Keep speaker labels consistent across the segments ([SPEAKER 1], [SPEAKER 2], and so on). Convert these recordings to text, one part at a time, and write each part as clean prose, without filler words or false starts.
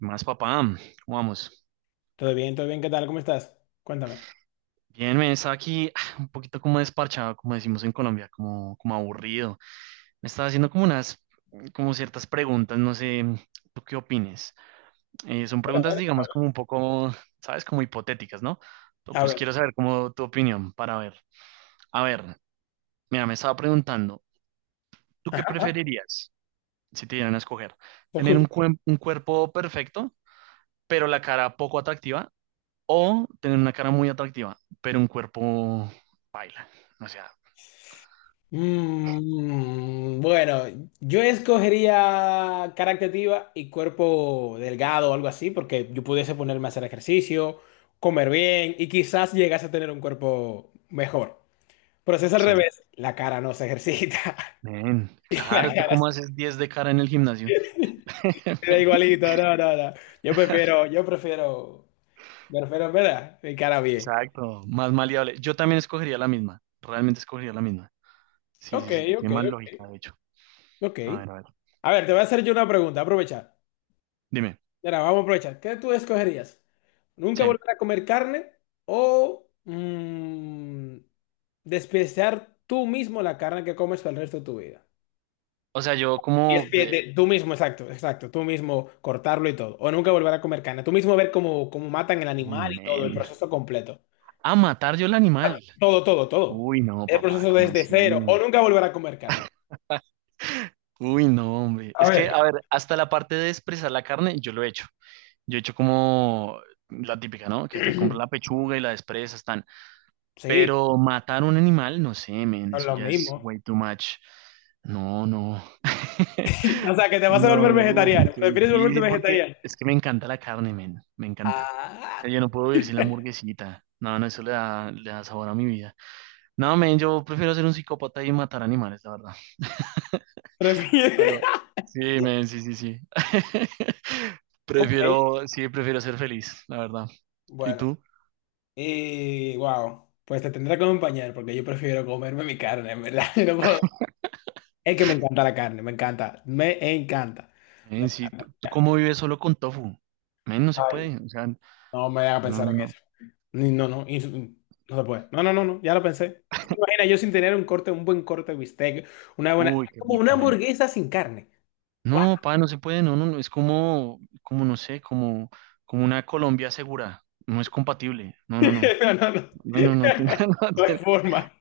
[SPEAKER 1] Más papá, ¿cómo vamos?
[SPEAKER 2] Todo bien, ¿qué tal? ¿Cómo estás? Cuéntame.
[SPEAKER 1] Bien, me estaba aquí un poquito como desparchado, como decimos en Colombia, como aburrido. Me estaba haciendo como unas, como ciertas preguntas, no sé, ¿tú qué opines? Son
[SPEAKER 2] A
[SPEAKER 1] preguntas,
[SPEAKER 2] ver, a
[SPEAKER 1] digamos,
[SPEAKER 2] ver.
[SPEAKER 1] como un poco, ¿sabes? Como hipotéticas, ¿no?
[SPEAKER 2] A
[SPEAKER 1] Pues
[SPEAKER 2] ver,
[SPEAKER 1] quiero saber como tu opinión para ver. A ver, mira, me estaba preguntando, ¿tú qué preferirías si te dieran a escoger?
[SPEAKER 2] te
[SPEAKER 1] ¿Tener
[SPEAKER 2] escucho.
[SPEAKER 1] un cuerpo perfecto, pero la cara poco atractiva? O tener una cara muy atractiva, pero un cuerpo baila. O sea,
[SPEAKER 2] Bueno, yo escogería cara activa y cuerpo delgado o algo así, porque yo pudiese ponerme a hacer ejercicio, comer bien y quizás llegase a tener un cuerpo mejor. Pero si es al
[SPEAKER 1] sí.
[SPEAKER 2] revés, la cara no se ejercita
[SPEAKER 1] Men,
[SPEAKER 2] y la Claro.
[SPEAKER 1] claro, ¿tú
[SPEAKER 2] cara
[SPEAKER 1] cómo haces 10 de cara en el gimnasio?
[SPEAKER 2] se da igualito. No, no, no. Yo prefiero, yo prefiero, prefiero, ¿verdad? Mi cara bien.
[SPEAKER 1] Exacto, más maleable. Yo también escogería la misma. Realmente escogería la misma. Sí,
[SPEAKER 2] Ok,
[SPEAKER 1] sí, sí,
[SPEAKER 2] ok,
[SPEAKER 1] tiene más
[SPEAKER 2] ok.
[SPEAKER 1] lógica, de hecho.
[SPEAKER 2] Ok.
[SPEAKER 1] A ver, a ver.
[SPEAKER 2] A ver, te voy a hacer yo una pregunta, aprovechar.
[SPEAKER 1] Dime.
[SPEAKER 2] Mira, vamos a aprovechar. ¿Qué tú escogerías? ¿Nunca
[SPEAKER 1] Sí.
[SPEAKER 2] volver a comer carne o despreciar tú mismo la carne que comes por el resto de tu vida?
[SPEAKER 1] O sea,
[SPEAKER 2] Y es tú mismo, exacto, exacto, tú mismo cortarlo y todo. O nunca volver a comer carne. Tú mismo ver cómo matan el
[SPEAKER 1] uy,
[SPEAKER 2] animal y todo, el
[SPEAKER 1] men.
[SPEAKER 2] proceso completo.
[SPEAKER 1] A matar yo el animal.
[SPEAKER 2] Todo, todo, todo.
[SPEAKER 1] Uy, no,
[SPEAKER 2] El
[SPEAKER 1] papá,
[SPEAKER 2] proceso
[SPEAKER 1] ¿cómo
[SPEAKER 2] desde
[SPEAKER 1] así?
[SPEAKER 2] cero. O nunca volver a comer carne.
[SPEAKER 1] Uy, no, hombre.
[SPEAKER 2] A
[SPEAKER 1] Es que,
[SPEAKER 2] ver,
[SPEAKER 1] a ver, hasta la parte de expresar la carne, yo lo he hecho. Yo he hecho como la típica, ¿no?, que te compras la pechuga y la desprezas, tan.
[SPEAKER 2] sí,
[SPEAKER 1] Pero matar un animal, no sé, men,
[SPEAKER 2] son
[SPEAKER 1] eso
[SPEAKER 2] los
[SPEAKER 1] ya es
[SPEAKER 2] mismos.
[SPEAKER 1] way too much. No, no.
[SPEAKER 2] O sea, que te vas a
[SPEAKER 1] No,
[SPEAKER 2] volver
[SPEAKER 1] men, uf,
[SPEAKER 2] vegetariano.
[SPEAKER 1] qué
[SPEAKER 2] ¿Prefieres volverte
[SPEAKER 1] difícil, porque
[SPEAKER 2] vegetariano?
[SPEAKER 1] es que me encanta la carne, men, me encanta. O sea,
[SPEAKER 2] Ah,
[SPEAKER 1] yo no puedo vivir sin la hamburguesita. No, no, eso le da sabor a mi vida. No, men, yo prefiero ser un psicópata y matar animales, la verdad.
[SPEAKER 2] prefiere.
[SPEAKER 1] Aló. Sí, men, sí, sí, sí.
[SPEAKER 2] Ok,
[SPEAKER 1] Prefiero, sí, prefiero ser feliz, la verdad. ¿Y
[SPEAKER 2] bueno.
[SPEAKER 1] tú?
[SPEAKER 2] Y wow, pues te tendré que acompañar porque yo prefiero comerme mi carne, en verdad. Yo no puedo. Es que me encanta la carne, me encanta, me encanta, me
[SPEAKER 1] Men, sí,
[SPEAKER 2] encanta.
[SPEAKER 1] ¿tú cómo vives solo con tofu? Men, no se
[SPEAKER 2] Ay,
[SPEAKER 1] puede, o sea,
[SPEAKER 2] no me haga
[SPEAKER 1] no,
[SPEAKER 2] pensar
[SPEAKER 1] no,
[SPEAKER 2] en
[SPEAKER 1] no.
[SPEAKER 2] eso. No, no se puede. No, no, no, no, ya lo pensé. ¿Te imaginas yo sin tener un buen corte de bistec, una buena,
[SPEAKER 1] Uy, qué
[SPEAKER 2] como una
[SPEAKER 1] rico, men.
[SPEAKER 2] hamburguesa sin carne? Guau.
[SPEAKER 1] No, pa, no se puede, no, no, no, es no sé, como, como una Colombia segura. No es compatible, no, no, no.
[SPEAKER 2] No, no, no.
[SPEAKER 1] Men, no
[SPEAKER 2] No hay
[SPEAKER 1] tiene,
[SPEAKER 2] forma.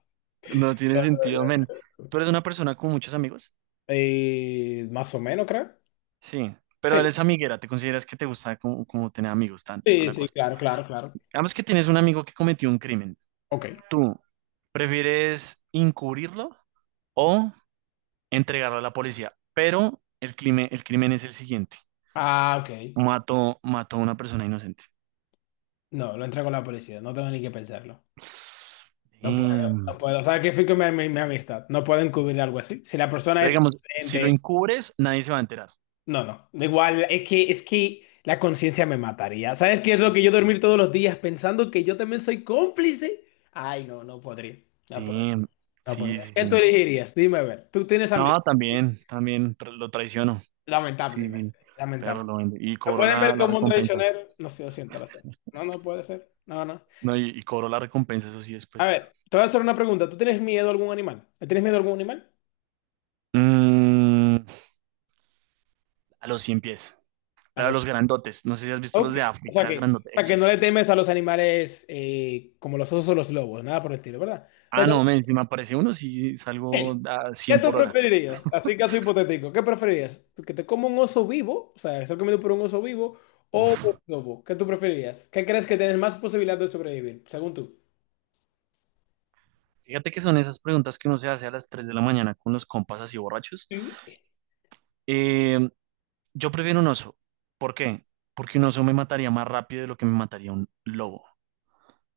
[SPEAKER 1] no tiene sentido, men. ¿Tú eres una persona con muchos amigos?
[SPEAKER 2] Más o menos, creo.
[SPEAKER 1] Sí, pero
[SPEAKER 2] Sí.
[SPEAKER 1] eres amiguera, ¿te consideras que te gusta como, como tener amigos, tan, toda
[SPEAKER 2] Sí,
[SPEAKER 1] la
[SPEAKER 2] sí,
[SPEAKER 1] cosa?
[SPEAKER 2] claro, claro, claro.
[SPEAKER 1] Digamos que tienes un amigo que cometió un crimen.
[SPEAKER 2] Ok.
[SPEAKER 1] ¿Tú prefieres encubrirlo o entregarlo a la policía? Pero el crimen es el siguiente.
[SPEAKER 2] Ah, ok.
[SPEAKER 1] Mató a una persona inocente.
[SPEAKER 2] No, lo entrego a la policía. No tengo ni que pensarlo. No puedo,
[SPEAKER 1] Damn.
[SPEAKER 2] no puedo. ¿Sabes qué fui con mi amistad? No puedo encubrir algo así. Si la persona
[SPEAKER 1] Pero
[SPEAKER 2] es
[SPEAKER 1] digamos, si lo
[SPEAKER 2] inocente,
[SPEAKER 1] encubres, nadie se va a enterar.
[SPEAKER 2] no, no. Da igual, es que la conciencia me mataría. ¿Sabes qué es lo
[SPEAKER 1] Sí.
[SPEAKER 2] que yo dormir todos los días pensando que yo también soy cómplice? Ay, no, no podría. No podría,
[SPEAKER 1] Damn.
[SPEAKER 2] no
[SPEAKER 1] Sí,
[SPEAKER 2] podría.
[SPEAKER 1] sí,
[SPEAKER 2] ¿Qué tú
[SPEAKER 1] sí.
[SPEAKER 2] elegirías? Dime a ver. ¿Tú tienes amigos?
[SPEAKER 1] No, lo traiciono. Sí,
[SPEAKER 2] Lamentablemente.
[SPEAKER 1] sí. Pero
[SPEAKER 2] Lamentable.
[SPEAKER 1] lo vende. Y
[SPEAKER 2] ¿Lo
[SPEAKER 1] cobró
[SPEAKER 2] pueden ver
[SPEAKER 1] la
[SPEAKER 2] como un
[SPEAKER 1] recompensa.
[SPEAKER 2] traicionero? No sé, lo siento, lo siento. No, no puede ser. No, no.
[SPEAKER 1] No, y cobró la recompensa, eso sí,
[SPEAKER 2] A
[SPEAKER 1] después.
[SPEAKER 2] ver, te voy a hacer una pregunta. ¿Tú tienes miedo a algún animal? ¿Le tienes miedo a algún animal?
[SPEAKER 1] Mm, a los 100 pies.
[SPEAKER 2] A
[SPEAKER 1] Pero
[SPEAKER 2] los...
[SPEAKER 1] los grandotes, no sé si has visto los
[SPEAKER 2] Ok.
[SPEAKER 1] de África, grandotes,
[SPEAKER 2] O sea que no
[SPEAKER 1] esos,
[SPEAKER 2] le
[SPEAKER 1] esos.
[SPEAKER 2] temes a los animales como los osos o los lobos, nada por el estilo, ¿verdad? Le
[SPEAKER 1] Ah,
[SPEAKER 2] temes.
[SPEAKER 1] no, men, si me aparece uno, si salgo
[SPEAKER 2] Hey,
[SPEAKER 1] a
[SPEAKER 2] ¿qué
[SPEAKER 1] 100
[SPEAKER 2] tú
[SPEAKER 1] por hora.
[SPEAKER 2] preferirías? Así caso hipotético, ¿qué preferirías? ¿Que te coma un oso vivo? O sea, ser comido por un oso vivo o por
[SPEAKER 1] Uf.
[SPEAKER 2] un lobo. ¿Qué tú preferirías? ¿Qué crees que tienes más posibilidad de sobrevivir, según tú?
[SPEAKER 1] Fíjate que son esas preguntas que uno se hace a las 3 de la mañana con los compas así borrachos.
[SPEAKER 2] Sí.
[SPEAKER 1] Eh, yo prefiero un oso. ¿Por qué? Porque un oso me mataría más rápido de lo que me mataría un lobo.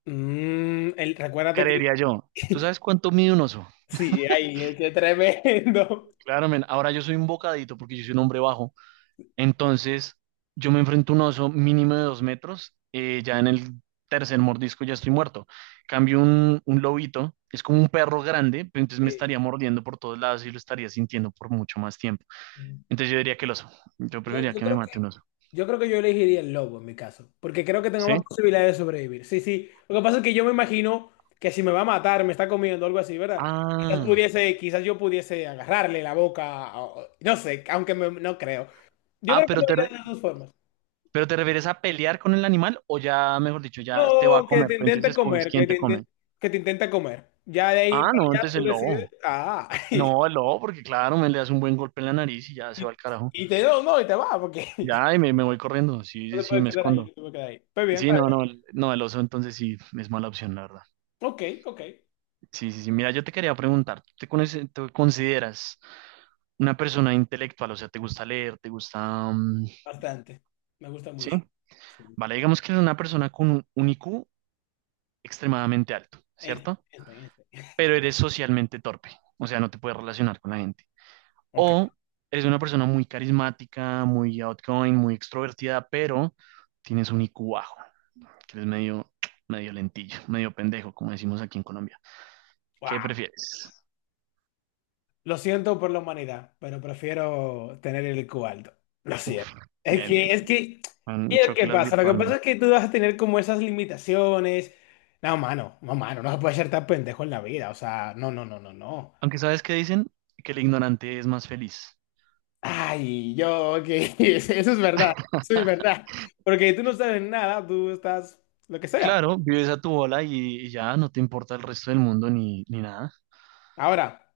[SPEAKER 2] Mm, el- recuérdate que...
[SPEAKER 1] Creería yo. ¿Tú sabes cuánto mide un oso?
[SPEAKER 2] Sí, ay, qué tremendo.
[SPEAKER 1] Claro, men, ahora yo soy un bocadito porque yo soy un hombre bajo. Entonces, yo me enfrento a un oso mínimo de 2 metros, ya en el tercer mordisco ya estoy muerto. Cambio un lobito, es como un perro grande, pero entonces me
[SPEAKER 2] Sí.
[SPEAKER 1] estaría mordiendo por todos lados y lo estaría sintiendo por mucho más tiempo. Entonces yo diría que el oso, yo
[SPEAKER 2] Yo,
[SPEAKER 1] preferiría
[SPEAKER 2] yo
[SPEAKER 1] que me
[SPEAKER 2] creo que
[SPEAKER 1] mate un oso.
[SPEAKER 2] yo creo que yo elegiría el lobo en mi caso, porque creo que tengo
[SPEAKER 1] ¿Sí?
[SPEAKER 2] más posibilidades de sobrevivir. Sí, sí. Lo que pasa es que yo me imagino que si me va a matar, me está comiendo algo así, ¿verdad? Quizás
[SPEAKER 1] Ah,
[SPEAKER 2] pudiese, quizás yo pudiese agarrarle la boca, no sé, aunque me- no creo. Yo
[SPEAKER 1] ah,
[SPEAKER 2] creo que
[SPEAKER 1] pero
[SPEAKER 2] me
[SPEAKER 1] te,
[SPEAKER 2] iría
[SPEAKER 1] re-
[SPEAKER 2] de las dos formas.
[SPEAKER 1] pero te refieres a pelear con el animal o ya, mejor dicho, ya te va a
[SPEAKER 2] No, que
[SPEAKER 1] comer,
[SPEAKER 2] te
[SPEAKER 1] pero entonces
[SPEAKER 2] intente
[SPEAKER 1] escoges
[SPEAKER 2] comer,
[SPEAKER 1] quién te come.
[SPEAKER 2] que te intente comer. Ya de ahí
[SPEAKER 1] Ah,
[SPEAKER 2] para
[SPEAKER 1] no,
[SPEAKER 2] allá
[SPEAKER 1] entonces
[SPEAKER 2] tú
[SPEAKER 1] el
[SPEAKER 2] decides,
[SPEAKER 1] lobo.
[SPEAKER 2] ah,
[SPEAKER 1] No, el lobo, porque claro, me le das un buen golpe en la nariz y ya se va
[SPEAKER 2] y,
[SPEAKER 1] al carajo.
[SPEAKER 2] y te no, no, y te va, porque
[SPEAKER 1] Ay, me voy corriendo. Sí,
[SPEAKER 2] no
[SPEAKER 1] sí,
[SPEAKER 2] te
[SPEAKER 1] sí,
[SPEAKER 2] puedes
[SPEAKER 1] me
[SPEAKER 2] quedar ahí,
[SPEAKER 1] escondo.
[SPEAKER 2] no te puedes quedar ahí. Pues bien,
[SPEAKER 1] Sí,
[SPEAKER 2] está
[SPEAKER 1] no,
[SPEAKER 2] bien.
[SPEAKER 1] no, no, el oso entonces sí es mala opción, la verdad.
[SPEAKER 2] Ok, ok,
[SPEAKER 1] Sí, sí, sí. Mira, yo te quería preguntar, ¿te consideras una persona intelectual? O sea, ¿te gusta leer? ¿Te gusta...?
[SPEAKER 2] bastante. Me gusta
[SPEAKER 1] Sí.
[SPEAKER 2] mucho. Sí.
[SPEAKER 1] Vale, digamos que eres una persona con un IQ extremadamente alto,
[SPEAKER 2] Einstein,
[SPEAKER 1] ¿cierto?
[SPEAKER 2] Einstein, Einstein.
[SPEAKER 1] Pero eres socialmente torpe. O sea, no te puedes relacionar con la gente.
[SPEAKER 2] Ok.
[SPEAKER 1] O eres una persona muy carismática, muy outgoing, muy extrovertida, pero tienes un IQ bajo, que eres medio, medio lentillo, medio pendejo, como decimos aquí en Colombia. ¿Qué
[SPEAKER 2] Wow.
[SPEAKER 1] prefieres?
[SPEAKER 2] Lo siento por la humanidad, pero prefiero tener el IQ alto. Lo
[SPEAKER 1] Uf,
[SPEAKER 2] siento.
[SPEAKER 1] bien, bien.
[SPEAKER 2] Es que, ¿y el qué
[SPEAKER 1] Chóquelas
[SPEAKER 2] pasa? Lo que pasa
[SPEAKER 1] virtualmente.
[SPEAKER 2] es que tú vas a tener como esas limitaciones. No, mano, no, mano, no se puede ser tan pendejo en la vida. O sea, no, no, no, no, no.
[SPEAKER 1] Aunque sabes qué dicen, que el ignorante es más feliz.
[SPEAKER 2] Ay, yo, ok, eso es verdad, eso es verdad. Porque tú no sabes nada, tú estás lo que sea.
[SPEAKER 1] Claro, vives a tu bola y ya no te importa el resto del mundo ni, ni nada.
[SPEAKER 2] Ahora,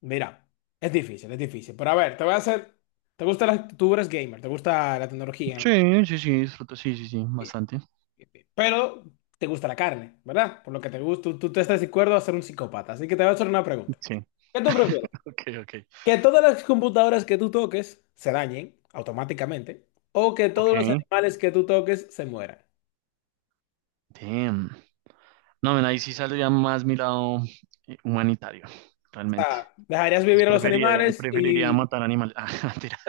[SPEAKER 2] mira, es difícil, es difícil. Pero a ver, te voy a hacer. ¿Te gusta las... Tú eres gamer, te gusta la tecnología,
[SPEAKER 1] Sí, sí, sí, disfruto, sí, sí, sí, bastante.
[SPEAKER 2] pero te gusta la carne, ¿verdad? Por lo que te gusta, tú te estás de acuerdo a ser un psicópata. Así que te voy a hacer una pregunta.
[SPEAKER 1] Sí,
[SPEAKER 2] ¿Qué tú prefieres?
[SPEAKER 1] ok, ok.
[SPEAKER 2] ¿Que todas las computadoras que tú toques se dañen automáticamente? ¿O que todos
[SPEAKER 1] Ok,
[SPEAKER 2] los animales que tú toques se mueran?
[SPEAKER 1] damn. No, men, ahí sí saldría más mi lado humanitario,
[SPEAKER 2] O
[SPEAKER 1] realmente.
[SPEAKER 2] sea, ¿dejarías
[SPEAKER 1] Entonces
[SPEAKER 2] vivir a los
[SPEAKER 1] preferiría,
[SPEAKER 2] animales
[SPEAKER 1] preferiría
[SPEAKER 2] y...?
[SPEAKER 1] matar animales. Ah, mentiras.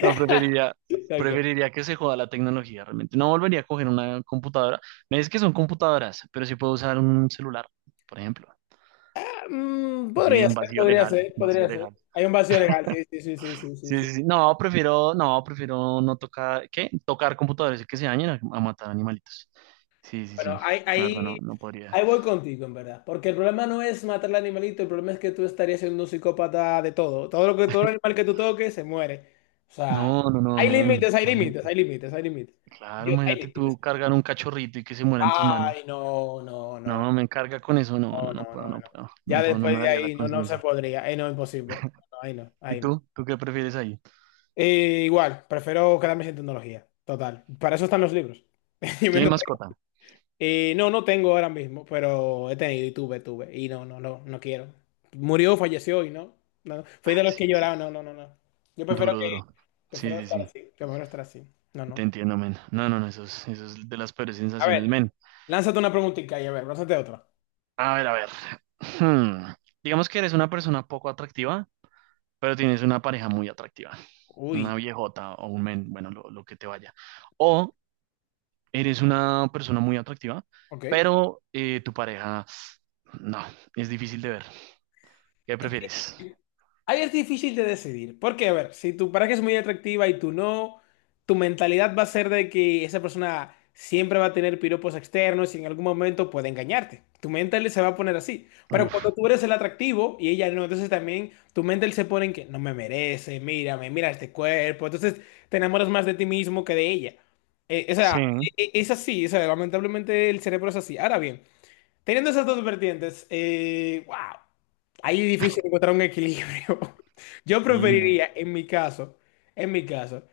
[SPEAKER 1] No, preferiría,
[SPEAKER 2] Ok.
[SPEAKER 1] preferiría que se joda la tecnología, realmente. No volvería a coger una computadora. Me dice que son computadoras, pero sí puedo usar un celular, por ejemplo.
[SPEAKER 2] Mm,
[SPEAKER 1] Sí,
[SPEAKER 2] podría
[SPEAKER 1] un
[SPEAKER 2] ser,
[SPEAKER 1] vacío
[SPEAKER 2] podría
[SPEAKER 1] legal,
[SPEAKER 2] ser,
[SPEAKER 1] un vacío
[SPEAKER 2] podría ser.
[SPEAKER 1] legal.
[SPEAKER 2] Hay un vacío legal, sí, sí, sí, sí, sí,
[SPEAKER 1] Sí,
[SPEAKER 2] sí.
[SPEAKER 1] sí, sí. No, prefiero, no, prefiero no tocar, ¿qué? Tocar computadores y que se dañen a matar animalitos. Sí, sí, sí.
[SPEAKER 2] Bueno,
[SPEAKER 1] La verdad, no, no podría.
[SPEAKER 2] ahí voy contigo, en verdad. Porque el problema no es matar al animalito, el problema es que tú estarías siendo un psicópata de todo. Todo lo que, todo animal que tú toques se muere. O sea,
[SPEAKER 1] No, no, no,
[SPEAKER 2] hay
[SPEAKER 1] men,
[SPEAKER 2] límites, hay límites,
[SPEAKER 1] imagínate.
[SPEAKER 2] hay límites, hay límites.
[SPEAKER 1] Claro,
[SPEAKER 2] Yo... hay
[SPEAKER 1] imagínate tú
[SPEAKER 2] límites.
[SPEAKER 1] cargar un cachorrito y que se muera en tus
[SPEAKER 2] Ay,
[SPEAKER 1] manos.
[SPEAKER 2] no, no, no,
[SPEAKER 1] No, me carga con eso, no, no,
[SPEAKER 2] no,
[SPEAKER 1] no
[SPEAKER 2] no,
[SPEAKER 1] puedo,
[SPEAKER 2] no,
[SPEAKER 1] no
[SPEAKER 2] no.
[SPEAKER 1] puedo,
[SPEAKER 2] Ya
[SPEAKER 1] no puedo, no
[SPEAKER 2] después
[SPEAKER 1] me
[SPEAKER 2] de
[SPEAKER 1] daría la
[SPEAKER 2] ahí no, no se
[SPEAKER 1] conciencia.
[SPEAKER 2] podría. Ahí no, imposible. No, ahí no,
[SPEAKER 1] ¿Y
[SPEAKER 2] ahí no.
[SPEAKER 1] tú? ¿Tú qué prefieres ahí?
[SPEAKER 2] Igual, prefiero quedarme sin tecnología. Total. Para eso están los libros. Yo vendo.
[SPEAKER 1] ¿Tienes mascota?
[SPEAKER 2] No, no tengo ahora mismo, pero he tenido y tuve, tuve. Y no, no, no, no quiero. Murió, falleció y no. No, no. Fui de
[SPEAKER 1] Ay,
[SPEAKER 2] los que
[SPEAKER 1] sí, pues,
[SPEAKER 2] lloraron, no, no, no, no. Yo prefiero
[SPEAKER 1] duro,
[SPEAKER 2] que,
[SPEAKER 1] duro. Sí,
[SPEAKER 2] prefiero
[SPEAKER 1] sí,
[SPEAKER 2] estar
[SPEAKER 1] sí,
[SPEAKER 2] así, prefiero estar así. No,
[SPEAKER 1] te
[SPEAKER 2] no.
[SPEAKER 1] entiendo, men. No, no, no, eso es de las peores
[SPEAKER 2] A ver,
[SPEAKER 1] sensaciones, men.
[SPEAKER 2] lánzate una preguntita y a ver, lánzate otra.
[SPEAKER 1] A ver, a ver. Hmm. Digamos que eres una persona poco atractiva, pero tienes una pareja muy atractiva,
[SPEAKER 2] Uy,
[SPEAKER 1] una viejota o un men, bueno, lo que te vaya. O eres una persona muy atractiva,
[SPEAKER 2] ok.
[SPEAKER 1] pero tu pareja, no, es difícil de ver. ¿Qué prefieres?
[SPEAKER 2] Ahí es difícil de decidir, porque a ver, si tu pareja es muy atractiva y tú no, tu mentalidad va a ser de que esa persona siempre va a tener piropos externos y en algún momento puede engañarte. Tu mental se va a poner así. Pero cuando
[SPEAKER 1] Uf,
[SPEAKER 2] tú eres el atractivo y ella no, entonces también tu mental se pone en que no me merece, mírame, mira este cuerpo. Entonces te enamoras más de ti mismo que de ella. Eh, o
[SPEAKER 1] sí,
[SPEAKER 2] sea, es así, o sea, lamentablemente el cerebro es así. Ahora bien. Teniendo esas dos vertientes, wow, ahí es difícil encontrar un equilibrio. Yo
[SPEAKER 1] sí, men,
[SPEAKER 2] preferiría, en mi caso, en mi caso,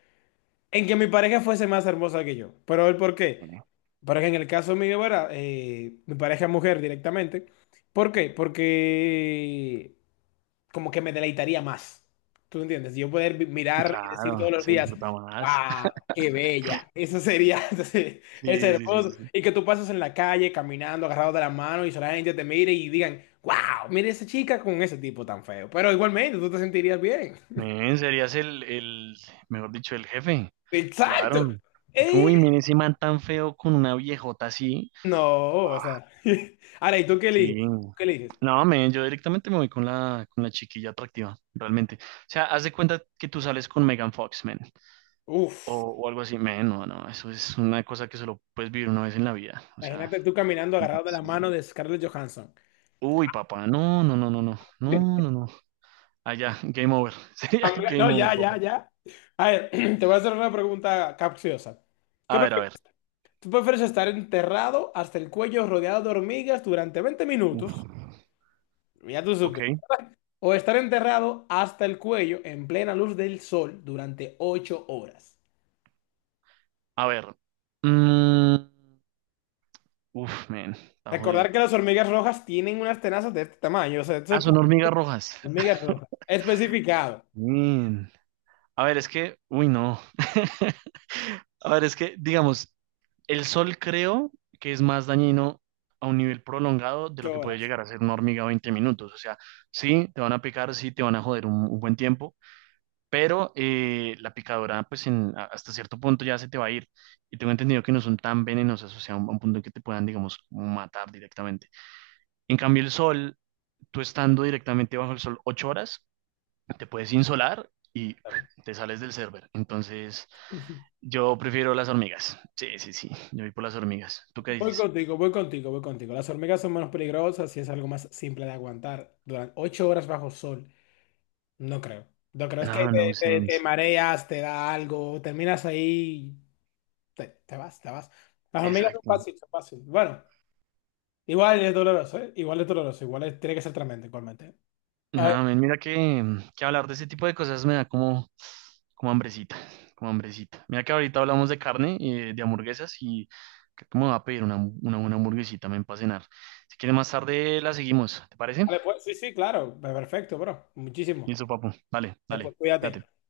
[SPEAKER 2] en que mi pareja fuese más hermosa que yo. Pero el por qué,
[SPEAKER 1] eh,
[SPEAKER 2] porque en el caso mío, ¿verdad? Mi pareja es mujer directamente. ¿Por qué? Porque como que me deleitaría más. ¿Tú entiendes? Yo poder mirar y decir todos
[SPEAKER 1] claro,
[SPEAKER 2] los
[SPEAKER 1] se
[SPEAKER 2] días,
[SPEAKER 1] disfruta más.
[SPEAKER 2] ¡wow! ¡Qué bella! Eso sería, sí, es
[SPEAKER 1] Sí, sí, sí, sí,
[SPEAKER 2] hermoso.
[SPEAKER 1] sí.
[SPEAKER 2] Y que tú pases en la calle caminando, agarrado de la mano y solamente te mire y digan, ¡wow! Mire esa chica con ese tipo tan feo. Pero igualmente tú te sentirías bien.
[SPEAKER 1] Men, serías el, mejor dicho, el jefe.
[SPEAKER 2] ¡Exacto!
[SPEAKER 1] Claro. Así como, uy,
[SPEAKER 2] Eh,
[SPEAKER 1] men, ese man tan feo con una viejota así.
[SPEAKER 2] no, o sea. Ahora, ¿y tú qué eliges?
[SPEAKER 1] Sí.
[SPEAKER 2] ¿Qué eliges?
[SPEAKER 1] No, men, yo directamente me voy con con la chiquilla atractiva, realmente. O sea, haz de cuenta que tú sales con Megan Fox, men. O,
[SPEAKER 2] Uf,
[SPEAKER 1] o algo así. Men, no, no, eso es una cosa que solo puedes vivir una vez en la vida. O sea,
[SPEAKER 2] imagínate tú caminando agarrado de la
[SPEAKER 1] sí.
[SPEAKER 2] mano de Scarlett Johansson.
[SPEAKER 1] Uy, papá, no, no, no, no, no, no, no, no. Allá, game over. Sería
[SPEAKER 2] Habla...
[SPEAKER 1] game
[SPEAKER 2] No,
[SPEAKER 1] over,
[SPEAKER 2] ya,
[SPEAKER 1] papá.
[SPEAKER 2] ya, ya. A ver, te voy a hacer una pregunta capciosa. ¿Qué
[SPEAKER 1] A ver, a
[SPEAKER 2] prefieres?
[SPEAKER 1] ver.
[SPEAKER 2] ¿Tú prefieres estar enterrado hasta el cuello rodeado de hormigas durante 20
[SPEAKER 1] Uf.
[SPEAKER 2] minutos? Ya tú
[SPEAKER 1] Ok,
[SPEAKER 2] supes. O estar enterrado hasta el cuello en plena luz del sol durante 8 horas.
[SPEAKER 1] a ver. Mm, Uf, men, está jodido.
[SPEAKER 2] Recordar que las hormigas rojas tienen unas tenazas de este tamaño. O sea, esto
[SPEAKER 1] Ah,
[SPEAKER 2] es
[SPEAKER 1] son
[SPEAKER 2] para
[SPEAKER 1] hormigas rojas.
[SPEAKER 2] hormigas rojas. Especificado.
[SPEAKER 1] Men. A ver, es que, uy, no. A ver, es que, digamos, el sol creo que es más dañino a un nivel prolongado de lo
[SPEAKER 2] Ocho
[SPEAKER 1] que puede
[SPEAKER 2] horas.
[SPEAKER 1] llegar a ser una hormiga 20 minutos. O sea, sí, te van a picar, sí, te van a joder un buen tiempo, pero la picadora, pues hasta cierto punto ya se te va a ir. Y tengo entendido que no son tan venenosas, o sea, a a un punto en que te puedan, digamos, matar directamente. En cambio, el sol, tú estando directamente bajo el sol 8 horas, te puedes insolar y te sales del server. Entonces, yo prefiero las hormigas. Sí, sí, sí, yo voy por las hormigas. ¿Tú qué
[SPEAKER 2] Voy
[SPEAKER 1] dices?
[SPEAKER 2] contigo, voy contigo, voy contigo. Las hormigas son menos peligrosas y es algo más simple de aguantar durante 8 horas bajo sol. No creo. No creo, es que
[SPEAKER 1] No, no
[SPEAKER 2] te, te
[SPEAKER 1] sense.
[SPEAKER 2] mareas, te da algo, terminas ahí, te vas, te vas. Las hormigas son
[SPEAKER 1] Exacto.
[SPEAKER 2] fáciles, son fáciles. Bueno, igual es doloroso, ¿eh? Igual es doloroso, igual es- tiene que ser tremendo, igualmente. A ver,
[SPEAKER 1] No, men, mira que, que hablar de ese tipo de cosas me da como, como hambrecita, como hambrecita. Mira que ahorita hablamos de carne y de hamburguesas y creo que me va a pedir una buena hamburguesita, men, para cenar. Si quieres más tarde la seguimos, ¿te parece?
[SPEAKER 2] vale, pues sí, sí, claro, perfecto, bro. Muchísimo.
[SPEAKER 1] Listo, papu. Dale, dale.
[SPEAKER 2] Pues cuídate.
[SPEAKER 1] Cuídate.